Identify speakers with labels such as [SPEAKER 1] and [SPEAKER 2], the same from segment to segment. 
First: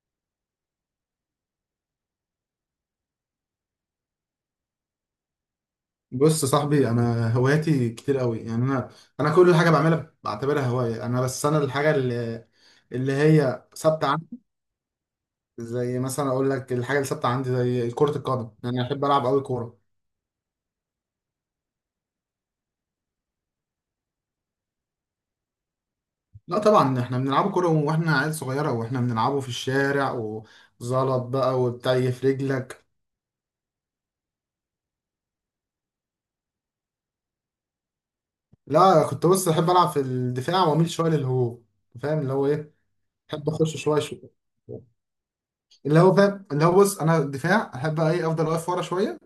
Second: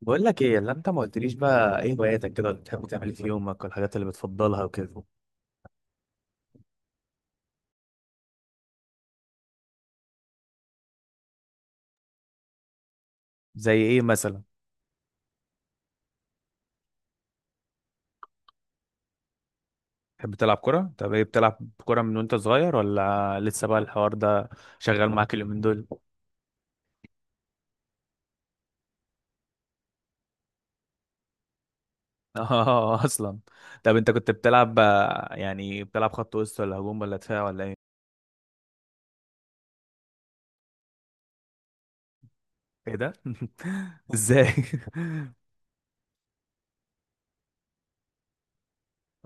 [SPEAKER 1] بقول لك ايه اللي انت ما قلتليش، بقى ايه هواياتك كده؟ اللي بتحب تعمل إيه في يومك والحاجات اللي بتفضلها وكده.
[SPEAKER 2] بص يا صاحبي، انا هواياتي كتير قوي. يعني انا كل حاجه بعملها بعتبرها هوايه. يعني انا، بس انا الحاجه اللي هي
[SPEAKER 1] زي ايه
[SPEAKER 2] ثابته عندي.
[SPEAKER 1] مثلا؟
[SPEAKER 2] زي مثلا اقول لك، الحاجه اللي ثابته عندي زي كره القدم. يعني انا احب العب قوي كوره.
[SPEAKER 1] تحب تلعب كرة؟ طب ايه، بتلعب كرة من وانت صغير ولا لسه بقى الحوار ده شغال معاك اليومين دول؟
[SPEAKER 2] لا طبعا احنا بنلعب كوره واحنا عيال صغيره، واحنا بنلعبه في الشارع وزلط بقى وبتاع في رجلك.
[SPEAKER 1] اه، اصلا. طب انت كنت بتلعب يعني بتلعب خط وسط ولا هجوم ولا دفاع ولا ايه؟
[SPEAKER 2] لا كنت، بص احب العب في الدفاع واميل شويه للهجوم، فاهم اللي هو ايه.
[SPEAKER 1] ايه ده؟
[SPEAKER 2] احب اخش شويه شويه،
[SPEAKER 1] ازاي؟
[SPEAKER 2] اللي هو فاهم اللي هو. بص انا الدفاع احب ايه، افضل واقف ورا شويه،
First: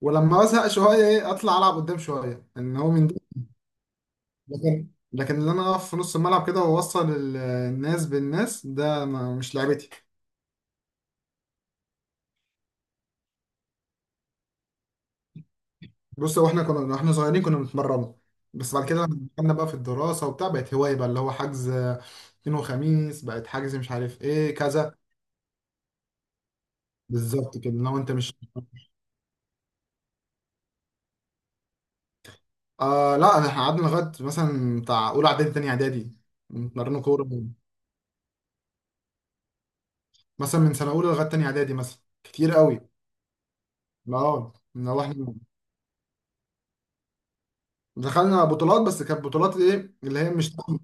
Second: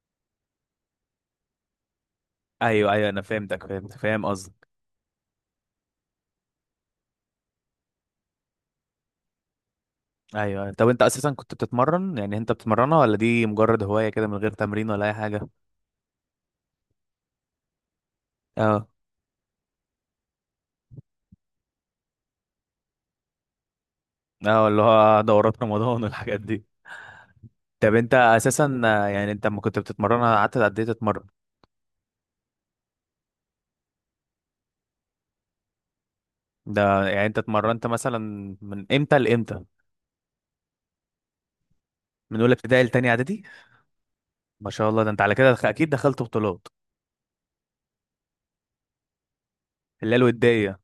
[SPEAKER 2] ولما بزهق شويه ايه، اطلع العب قدام شويه، ان هو
[SPEAKER 1] ايوه،
[SPEAKER 2] من
[SPEAKER 1] ايوه،
[SPEAKER 2] ده.
[SPEAKER 1] انا فهمتك، فهمت، فاهم قصدك.
[SPEAKER 2] لكن لكن اللي انا اقف في نص الملعب كده واوصل الناس بالناس، ده ما مش لعبتي.
[SPEAKER 1] ايوه، ايوه. طب انت اساسا كنت بتتمرن، يعني انت بتتمرنها ولا دي مجرد هواية كده من غير تمرين ولا اي حاجة؟
[SPEAKER 2] بص هو احنا كنا واحنا صغيرين كنا بنتمرنوا، بس بعد كده لما دخلنا بقى في الدراسه وبتاع، بقت هوايه بقى، اللي هو حجز اثنين وخميس، بقت حجز مش عارف ايه
[SPEAKER 1] اه، اللي
[SPEAKER 2] كذا.
[SPEAKER 1] هو دورات رمضان والحاجات دي.
[SPEAKER 2] بالظبط كده،
[SPEAKER 1] طب
[SPEAKER 2] لو انت
[SPEAKER 1] انت
[SPEAKER 2] مش
[SPEAKER 1] اساسا يعني انت لما كنت بتتمرن قعدت قد ايه تتمرن؟
[SPEAKER 2] لا احنا قعدنا لغايه مثلا بتاع اولى اعدادي تاني اعدادي بنتمرنوا
[SPEAKER 1] ده
[SPEAKER 2] كوره.
[SPEAKER 1] يعني انت اتمرنت مثلا من امتى لامتى؟
[SPEAKER 2] مثلا من سنه اولى لغايه تاني اعدادي مثلا،
[SPEAKER 1] من
[SPEAKER 2] كتير
[SPEAKER 1] اولى
[SPEAKER 2] قوي.
[SPEAKER 1] ابتدائي لتانية اعدادي؟
[SPEAKER 2] اه،
[SPEAKER 1] ما
[SPEAKER 2] ان
[SPEAKER 1] شاء
[SPEAKER 2] هو
[SPEAKER 1] الله، ده انت
[SPEAKER 2] احنا
[SPEAKER 1] على كده اكيد دخلت بطولات.
[SPEAKER 2] دخلنا بطولات، بس كانت بطولات ايه
[SPEAKER 1] اللي هي
[SPEAKER 2] اللي هي مش...
[SPEAKER 1] الوديه.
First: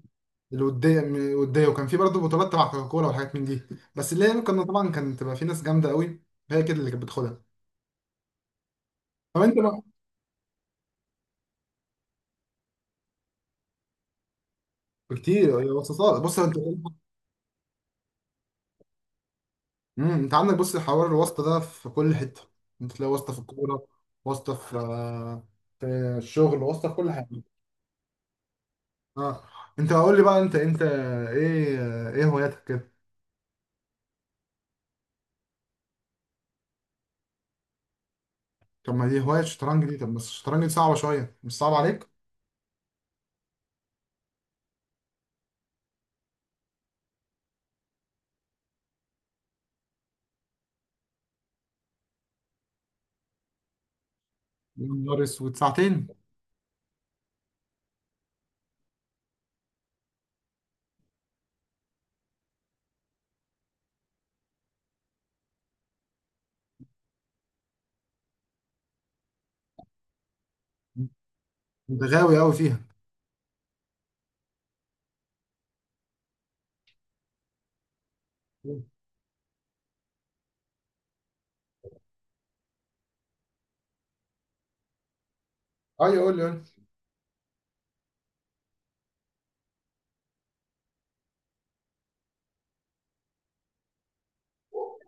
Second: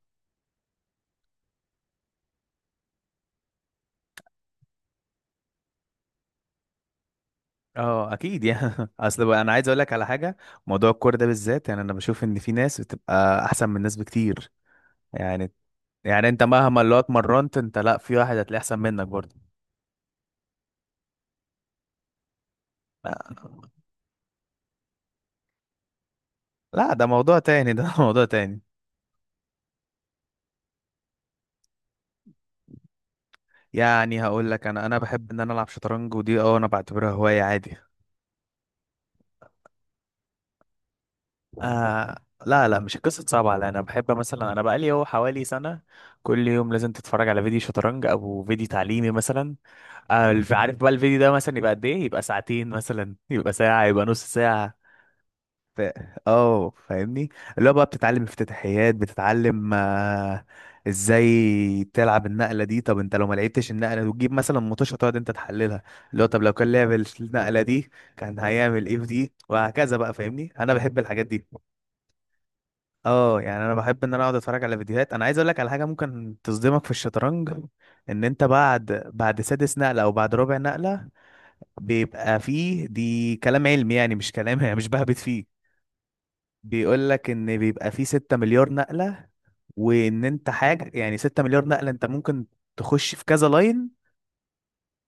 [SPEAKER 2] الوديه، وديه، وكان في برضه بطولات تبع كوكاكولا وحاجات من دي. بس اللي هي كنا طبعا، كانت تبقى في ناس جامده قوي هي كده اللي كانت بتاخدها.
[SPEAKER 1] اه اكيد يعني. اصل بقى
[SPEAKER 2] طب
[SPEAKER 1] انا
[SPEAKER 2] انت
[SPEAKER 1] عايز اقول
[SPEAKER 2] بقى.
[SPEAKER 1] لك على حاجه. موضوع الكوره ده بالذات، يعني انا بشوف ان في ناس بتبقى احسن من ناس بكتير. يعني
[SPEAKER 2] كتير يا وسطات،
[SPEAKER 1] يعني
[SPEAKER 2] بص
[SPEAKER 1] انت
[SPEAKER 2] انت.
[SPEAKER 1] مهما اللي هو اتمرنت، انت لا، في واحد هتلاقيه احسن منك برضه.
[SPEAKER 2] انت عندك، بص، حوار الواسطه ده في كل حته. انت تلاقي واسطه
[SPEAKER 1] لا،
[SPEAKER 2] في الكوره، واسطه في الشغل، واسطه
[SPEAKER 1] لا،
[SPEAKER 2] في
[SPEAKER 1] ده
[SPEAKER 2] كل حاجه.
[SPEAKER 1] موضوع تاني ده. موضوع تاني.
[SPEAKER 2] اه. انت قول لي بقى انت ايه هواياتك كده.
[SPEAKER 1] يعني هقول لك انا بحب ان انا العب شطرنج، ودي اه انا بعتبرها هوايه عادي.
[SPEAKER 2] طب ما دي هوايه الشطرنج دي. طب بس الشطرنج دي صعبه شويه، مش صعب عليك؟
[SPEAKER 1] آه، لا، لا، مش قصه صعبه على، انا بحب مثلا انا بقالي هو حوالي سنه. كل يوم لازم تتفرج على فيديو شطرنج او فيديو تعليمي مثلا. عارف بقى الفيديو ده مثلا يبقى قد ايه؟ يبقى ساعتين مثلا، يبقى ساعه، يبقى نص ساعه.
[SPEAKER 2] يا نهار اسود،
[SPEAKER 1] ف-
[SPEAKER 2] ساعتين!
[SPEAKER 1] اه فاهمني. اللي هو بقى بتتعلم افتتاحيات، بتتعلم ازاي تلعب النقله دي. طب انت لو ما لعبتش النقله وتجيب مثلا مطوشه تقعد انت تحللها، اللي هو طب لو كان لعب النقله دي كان هيعمل ايه في دي، وهكذا بقى. فاهمني، انا بحب الحاجات دي.
[SPEAKER 2] انت غاوي قوي فيها.
[SPEAKER 1] اه، يعني انا بحب ان انا اقعد اتفرج على فيديوهات. انا عايز اقول لك على حاجه ممكن تصدمك في الشطرنج. ان انت بعد سادس نقله او بعد رابع نقله، بيبقى فيه. دي كلام علمي يعني، مش كلام مش بهبت فيه.
[SPEAKER 2] اه، يقول لي.
[SPEAKER 1] بيقول لك ان بيبقى فيه 6 مليار نقلة، وان انت حاجة يعني 6 مليار نقلة انت ممكن تخش في كذا لاين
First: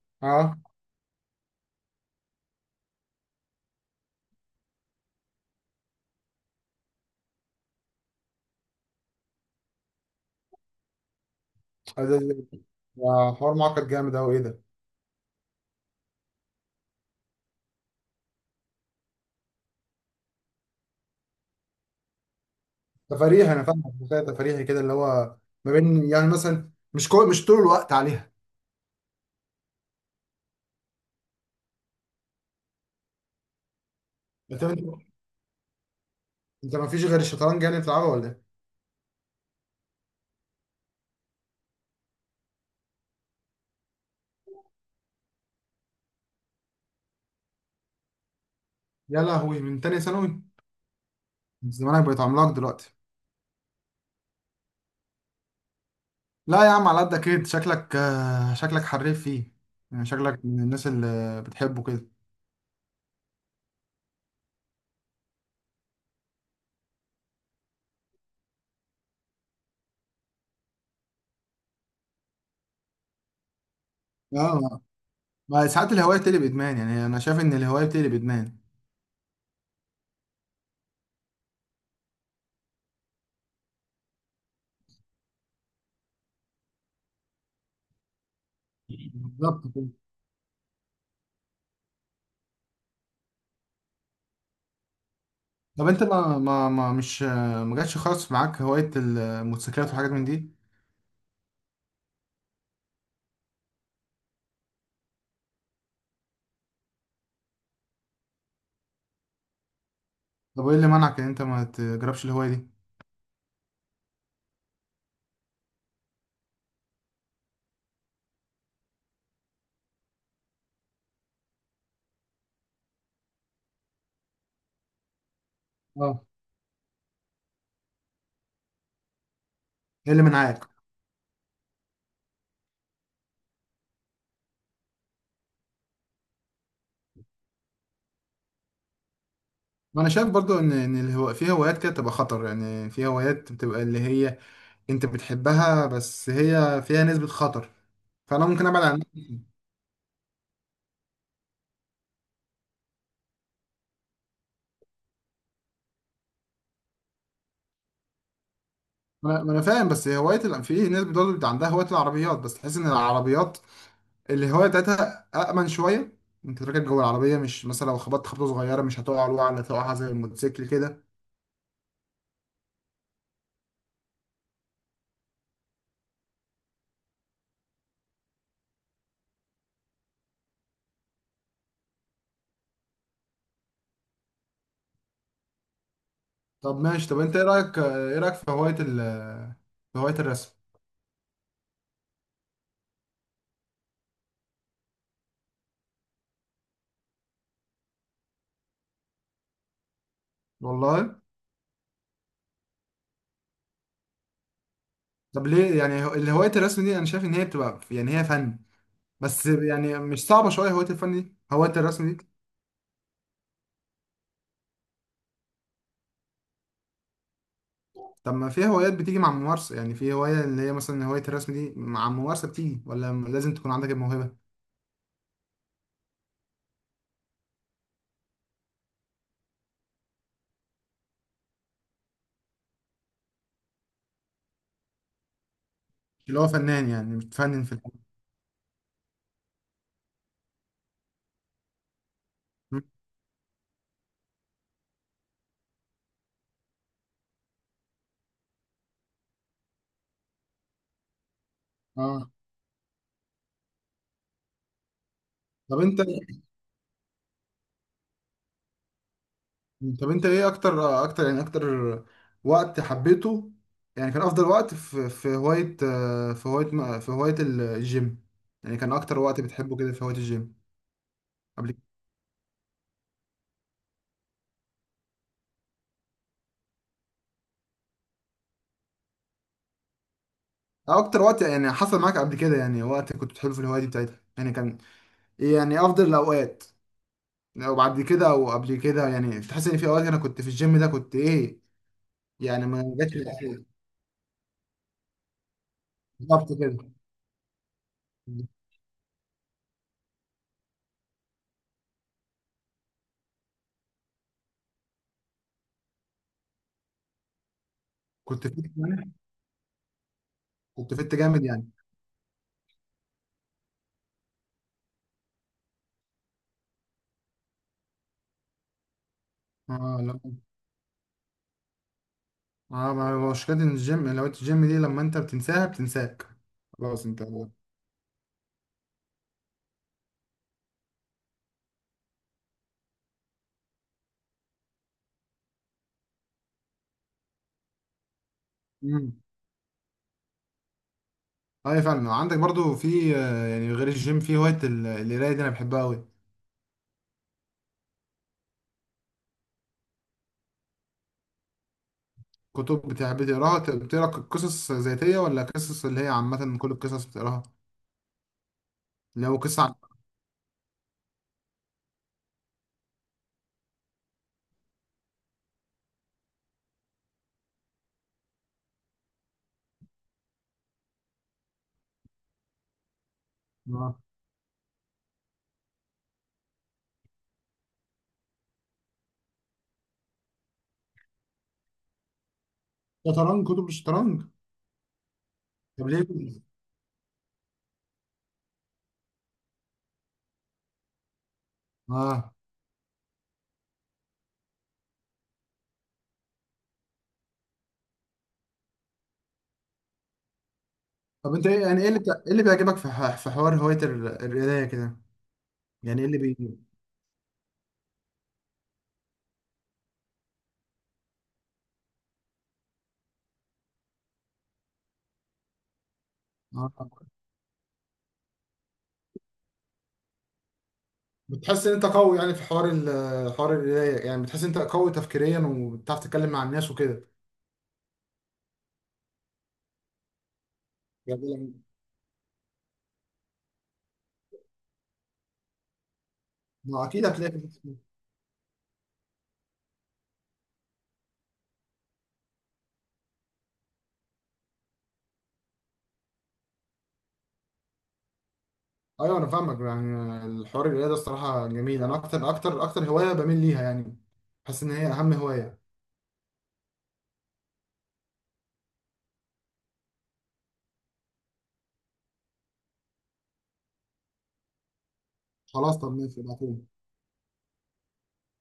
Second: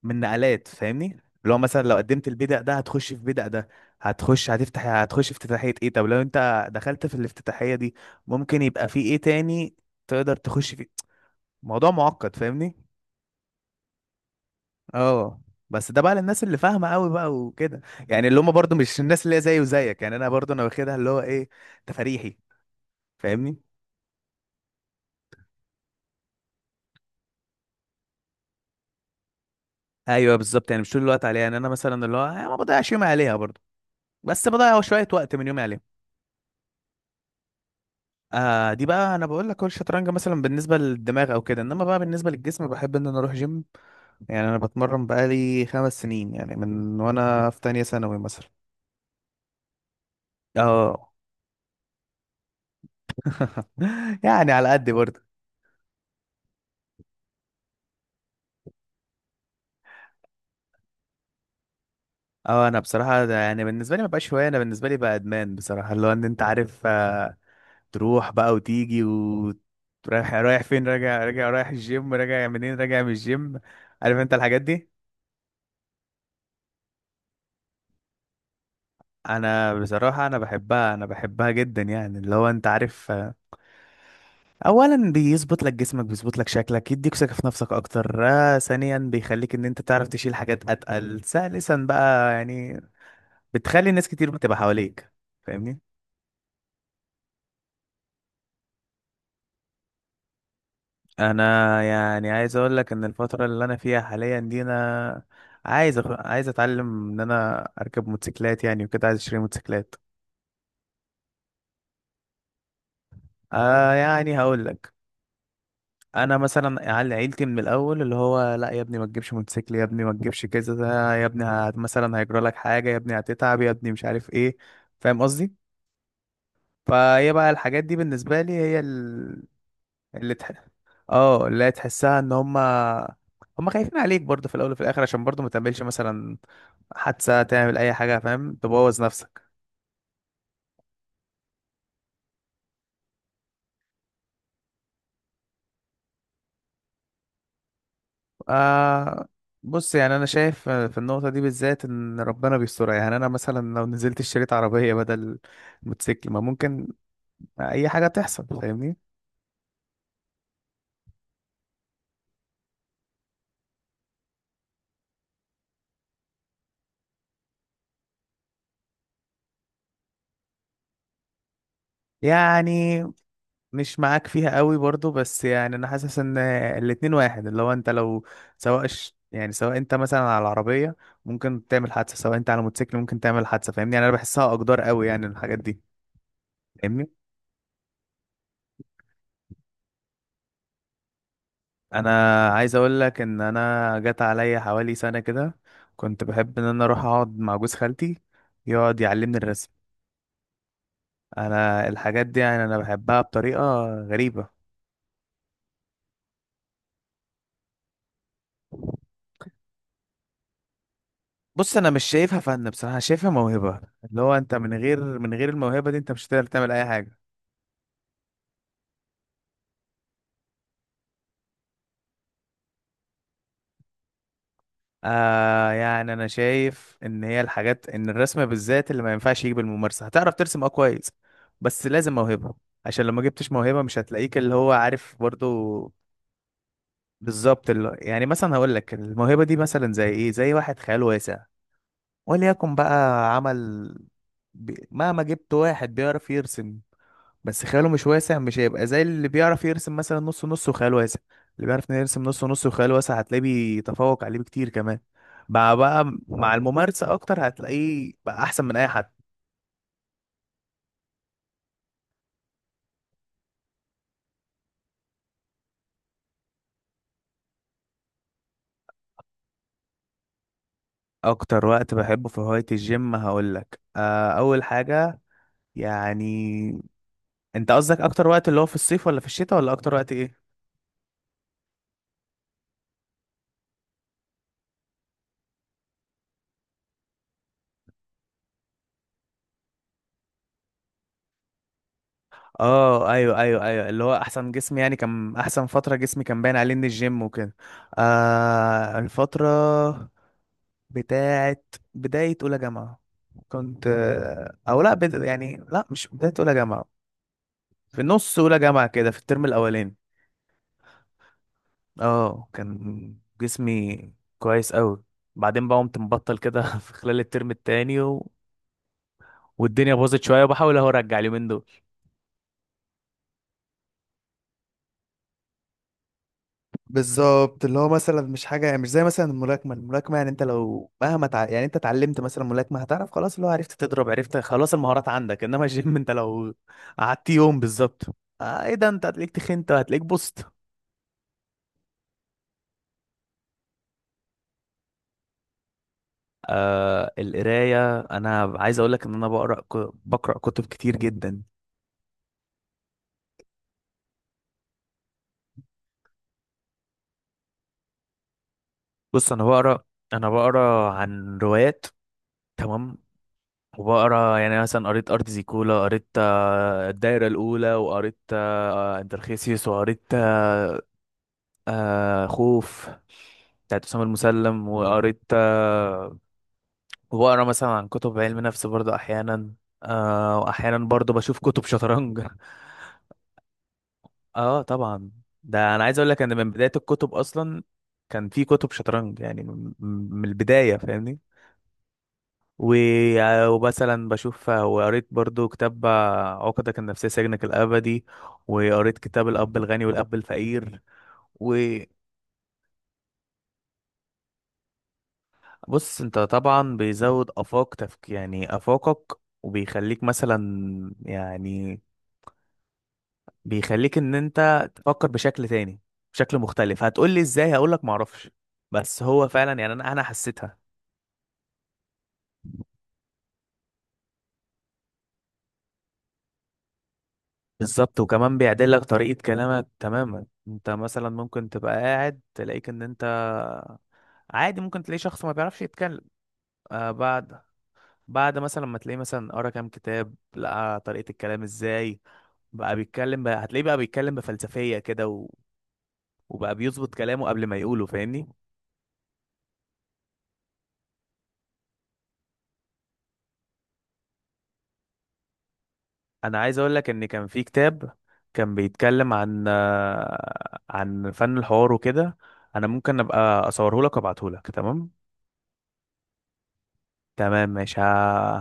[SPEAKER 1] من
[SPEAKER 2] اه،
[SPEAKER 1] نقلات، فاهمني. لو مثلا، لو قدمت البيدق ده هتخش في بيدق ده، هتخش في افتتاحية ايه. طب لو انت دخلت في الافتتاحية دي، ممكن يبقى في ايه تاني تقدر تخش فيه. موضوع
[SPEAKER 2] ده
[SPEAKER 1] معقد،
[SPEAKER 2] ده-
[SPEAKER 1] فاهمني.
[SPEAKER 2] ده حوار معقد جامد قوي، ايه ده.
[SPEAKER 1] اه، بس ده بقى للناس اللي فاهمة قوي بقى وكده. يعني اللي هم برضو مش الناس اللي هي زي وزيك. يعني انا برضو انا واخدها اللي هو ايه، تفريحي،
[SPEAKER 2] تفريحي،
[SPEAKER 1] فاهمني.
[SPEAKER 2] انا فاهم. تفريحي كده، اللي هو ما بين، يعني مثلا، مش طول الوقت عليها.
[SPEAKER 1] ايوه بالظبط، يعني مش طول الوقت عليها. يعني انا مثلا اللي هو ما بضيعش يومي عليها برضه، بس
[SPEAKER 2] انت
[SPEAKER 1] بضيع
[SPEAKER 2] انت
[SPEAKER 1] شويه وقت من يومي عليها.
[SPEAKER 2] انت ما فيش غير الشطرنج يعني بتلعبه، ولا ايه؟
[SPEAKER 1] آه، دي بقى انا بقول لك هو الشطرنج مثلا بالنسبه للدماغ او كده، انما بقى بالنسبه للجسم بحب ان انا اروح جيم. يعني انا بتمرن بقالي 5 سنين يعني من وانا في تانية ثانوي مثلا.
[SPEAKER 2] يا لهوي، من تاني ثانوي!
[SPEAKER 1] اه.
[SPEAKER 2] زمانك بقيت عملاق دلوقتي.
[SPEAKER 1] يعني على قد برضه.
[SPEAKER 2] لا يا عم، على قدك كده شكلك، شكلك حريف فيه. يعني شكلك من الناس اللي بتحبه كده.
[SPEAKER 1] اه، انا بصراحه ده يعني بالنسبه لي ما بقاش هوايه، انا بالنسبه لي بقى ادمان بصراحه، اللي هو ان انت عارف تروح بقى وتيجي، ورايح رايح فين، راجع راجع رايح الجيم، راجع منين؟ راجع من الجيم. عارف انت الحاجات
[SPEAKER 2] اه،
[SPEAKER 1] دي.
[SPEAKER 2] ما ساعات الهواية بتقلب ادمان. يعني انا شايف ان الهواية بتقلب ادمان.
[SPEAKER 1] انا بصراحة انا بحبها جدا. يعني اللي هو انت عارف اولا بيظبط لك جسمك، بيظبط لك شكلك، يديك ثقة في نفسك اكتر، ثانيا بيخليك ان
[SPEAKER 2] بالظبط.
[SPEAKER 1] انت تعرف تشيل حاجات اتقل، ثالثا بقى يعني بتخلي ناس كتير بتبقى حواليك. فاهمني.
[SPEAKER 2] طب انت ما جاتش خالص معاك هواية الموتوسيكلات وحاجات من دي؟
[SPEAKER 1] انا يعني عايز اقول لك ان الفتره اللي انا فيها حاليا دي، انا عايز اتعلم ان انا اركب موتوسيكلات يعني وكده، عايز اشتري موتوسيكلات.
[SPEAKER 2] طب وايه اللي منعك ان انت ما تجربش الهواية دي؟
[SPEAKER 1] آه، يعني هقول لك، انا مثلا عيلتي من الاول اللي هو: لا يا ابني ما تجيبش موتوسيكل، يا ابني ما تجيبش كذا ده، يا ابني مثلا هيجرى لك حاجه، يا ابني هتتعب، يا ابني مش عارف ايه. فاهم قصدي.
[SPEAKER 2] اه.
[SPEAKER 1] فهي بقى الحاجات دي بالنسبه لي هي ال...
[SPEAKER 2] ايه اللي
[SPEAKER 1] اللي تح...
[SPEAKER 2] منعاك.
[SPEAKER 1] اه اللي هي تحسها ان هما خايفين عليك برضه في الاول وفي الاخر، عشان برضه ما تعملش مثلا حادثة، تعمل أي حاجة فاهم، تبوظ نفسك.
[SPEAKER 2] ما انا شايف برضو ان في هوايات كده بتبقى خطر. يعني في هوايات بتبقى اللي هي انت بتحبها، بس هي فيها نسبة خطر. فانا ممكن ابعد عن.
[SPEAKER 1] آه، بص يعني، أنا شايف في النقطة دي بالذات إن ربنا بيسترها. يعني أنا مثلا لو نزلت اشتريت عربية بدل موتوسيكل، ما ممكن أي حاجة تحصل، فاهمني.
[SPEAKER 2] ما أنا فاهم، بس في ناس برضه بيبقى عندها هوايه العربيات، بس تحس ان العربيات الهوايه بتاعتها امن شويه. انت راكب جوه العربيه، مش مثلا لو خبطت خبطه صغيره مش هتقع وقعه اللي هتقعها زي الموتوسيكل كده.
[SPEAKER 1] يعني مش معاك فيها قوي برضو، بس يعني أنا حاسس إن الاتنين واحد، اللي هو أنت لو سواء ش- يعني سواء أنت مثلا على العربية ممكن تعمل حادثة، سواء أنت على موتوسيكل ممكن تعمل حادثة، فاهمني. يعني أنا بحسها أقدار قوي يعني الحاجات دي،
[SPEAKER 2] طب ماشي.
[SPEAKER 1] فاهمني.
[SPEAKER 2] طب انت ايه رايك في هوايه ال في هوايه الرسم؟
[SPEAKER 1] انا عايز اقول لك ان انا جت عليا حوالي سنه كده، كنت بحب ان انا اروح اقعد مع جوز خالتي يقعد يعلمني الرسم.
[SPEAKER 2] والله.
[SPEAKER 1] انا الحاجات دي يعني انا بحبها بطريقه غريبه.
[SPEAKER 2] طب ليه يعني هوايه الرسم دي انا شايف ان هي بتبقى، يعني هي فن. بس يعني مش صعبه شويه هوايه الفن دي، هوايه
[SPEAKER 1] بص انا مش
[SPEAKER 2] الرسم دي؟
[SPEAKER 1] شايفها فن بصراحه، شايفها موهبه، اللي هو انت من غير الموهبه دي انت مش هتقدر تعمل اي حاجه.
[SPEAKER 2] طب ما في هوايات بتيجي مع الممارسه. يعني في هوايه اللي هي مثلا هوايه الرسم دي، مع الممارسه بتيجي ولا لازم تكون عندك الموهبه؟
[SPEAKER 1] آه، يعني انا شايف ان هي الحاجات ان الرسم بالذات اللي ما ينفعش يجي بالممارسه، هتعرف ترسم اه كويس، بس لازم موهبه. عشان لو ما جبتش موهبة مش هتلاقيك اللي هو عارف برضو.
[SPEAKER 2] اللي هو فنان، يعني بتفنن
[SPEAKER 1] بالظبط.
[SPEAKER 2] في الفن.
[SPEAKER 1] يعني مثلا هقول لك الموهبة دي مثلا زي ايه، زي واحد خيال واسع. وليكن بقى عمل مهما جبت واحد بيعرف يرسم بس خياله مش واسع، مش هيبقى زي اللي بيعرف يرسم مثلا نص نص وخيال واسع. اللي بيعرف يرسم
[SPEAKER 2] اه.
[SPEAKER 1] نص نص وخيال واسع هتلاقيه بيتفوق عليه بكتير كمان،
[SPEAKER 2] طب انت
[SPEAKER 1] مع الممارسة اكتر هتلاقيه بقى احسن من اي حد.
[SPEAKER 2] طب انت ايه اكتر اكتر يعني اكتر وقت حبيته. يعني كان افضل وقت في هواية الجيم. يعني كان اكتر وقت بتحبه كده في هواية الجيم.
[SPEAKER 1] اكتر
[SPEAKER 2] قبل كده.
[SPEAKER 1] وقت بحبه في هواية الجيم هقول لك، اول حاجة. يعني انت قصدك اكتر وقت اللي هو في الصيف، ولا في الشتاء، ولا اكتر وقت ايه؟
[SPEAKER 2] أو اكتر وقت يعني حصل معاك قبل كده، يعني وقت كنت بتحبه في الهواية دي بتاعتها، يعني كان ايه يعني افضل الاوقات. لو بعد كده او قبل كده، يعني تحس ان في اوقات انا كنت في الجيم ده كنت ايه، يعني ما
[SPEAKER 1] اه،
[SPEAKER 2] جاتش.
[SPEAKER 1] ايوه، ايوه، ايوه. اللي هو احسن جسم يعني كان احسن فتره جسمي كان
[SPEAKER 2] بالظبط
[SPEAKER 1] باين عليه
[SPEAKER 2] كده.
[SPEAKER 1] ان الجيم وكده. آه، الفتره بتاعت بدايه اولى جامعه كنت آه، او لا بد... يعني لا، مش بدايه اولى جامعه. في نص
[SPEAKER 2] كنت
[SPEAKER 1] اولى
[SPEAKER 2] فت
[SPEAKER 1] جامعه كده،
[SPEAKER 2] يعني،
[SPEAKER 1] في الترم الاولاني.
[SPEAKER 2] كنت فت جامد يعني.
[SPEAKER 1] اه، كان جسمي كويس قوي. بعدين بقى قمت مبطل كده. في خلال الترم التاني و... والدنيا
[SPEAKER 2] اه لا.
[SPEAKER 1] باظت شويه، وبحاول اهو ارجع اليومين دول.
[SPEAKER 2] اه ما هو مشكلة إن الجيم، لو انت، الجيم دي لما انت بتنساها بتنساك. خلاص انت.
[SPEAKER 1] بالظبط، اللي هو مثلا مش حاجه، يعني مش زي مثلا الملاكمه يعني انت لو مهما تع... يعني انت اتعلمت مثلا ملاكمه، هتعرف خلاص اللي هو عرفت تضرب، عرفت خلاص المهارات عندك، انما الجيم انت لو قعدت يوم بالظبط، ايه ده، انت
[SPEAKER 2] امم
[SPEAKER 1] هتلاقيك تخنت، هتلاقيك بوست.
[SPEAKER 2] اي، فعلا. عندك برضو في، يعني غير الجيم، في هواية القراية دي انا بحبها قوي.
[SPEAKER 1] آه، القرايه، انا عايز اقول لك ان انا بقرا كتب كتير جدا.
[SPEAKER 2] كتب بتحب تقراها، بتقرا قصص ذاتية ولا قصص اللي هي عامة، كل القصص بتقراها؟ اللي
[SPEAKER 1] بص،
[SPEAKER 2] هو قصة عن.
[SPEAKER 1] انا بقرا عن روايات. تمام. وبقرا يعني مثلا قريت ارض زيكولا، قريت الدايره الاولى، وقريت انترخيسيوس، وقريت خوف بتاعت
[SPEAKER 2] اه.
[SPEAKER 1] أسامة المسلم، وقريت وبقرا مثلا عن كتب علم نفس برضه أحيانا. وأحيانا برضه بشوف كتب شطرنج.
[SPEAKER 2] شطرنج، كتب الشطرنج.
[SPEAKER 1] اه طبعا. ده أنا
[SPEAKER 2] طب
[SPEAKER 1] عايز
[SPEAKER 2] ليه
[SPEAKER 1] أقول لك إن
[SPEAKER 2] كده؟
[SPEAKER 1] من بداية الكتب أصلا كان في كتب شطرنج، يعني من البداية، فاهمني.
[SPEAKER 2] اه،
[SPEAKER 1] و- ومثلا بشوف وقريت برضه كتاب عقدك النفسية سجنك الأبدي، وقريت كتاب الأب الغني والأب الفقير.
[SPEAKER 2] طب انت ايه، يعني ايه اللي بيعجبك في حوار هواية القراية كده.
[SPEAKER 1] بص،
[SPEAKER 2] يعني ايه اللي
[SPEAKER 1] انت
[SPEAKER 2] بي.
[SPEAKER 1] طبعا بيزود افاقك، وبيخليك مثلا يعني بيخليك ان انت تفكر بشكل تاني، بشكل
[SPEAKER 2] اه.
[SPEAKER 1] مختلف. هتقولي ازاي؟ هقولك معرفش. بس هو فعلا، يعني انا حسيتها.
[SPEAKER 2] بتحس ان انت قوي، يعني في حوار حوار القرايه، يعني بتحس ان انت قوي تفكيريا وبتعرف تتكلم مع الناس وكده.
[SPEAKER 1] بالظبط. وكمان بيعدل لك طريقة كلامك تماما. انت مثلا
[SPEAKER 2] يعني
[SPEAKER 1] ممكن
[SPEAKER 2] لما.
[SPEAKER 1] تبقى قاعد تلاقيك ان انت عادي، ممكن تلاقي شخص ما بيعرفش يتكلم،
[SPEAKER 2] ما
[SPEAKER 1] آه
[SPEAKER 2] اكيد هتلاقي.
[SPEAKER 1] بعد بعد مثلا ما تلاقيه مثلا قرا كام كتاب، لقى طريقة الكلام ازاي، بقى بيتكلم، بقى هتلاقيه بقى بيتكلم بفلسفية كده و... وبقى بيظبط كلامه قبل ما يقوله، فاهمني.
[SPEAKER 2] ايوه انا فاهمك. يعني الحوار القرايه ده الصراحه جميل، انا اكتر هوايه بميل ليها يعني. بحس ان هي اهم هوايه.
[SPEAKER 1] انا عايز اقول لك ان كان في كتاب كان بيتكلم عن فن الحوار وكده. انا ممكن ابقى اصوره لك وابعته لك، تمام.
[SPEAKER 2] خلاص طب ماشي، ابعتولي.
[SPEAKER 1] تمام، ماشي.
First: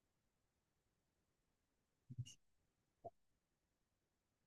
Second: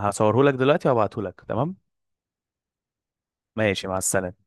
[SPEAKER 1] هصوره لك دلوقتي وابعته لك، تمام. ماشي، مع السلامة.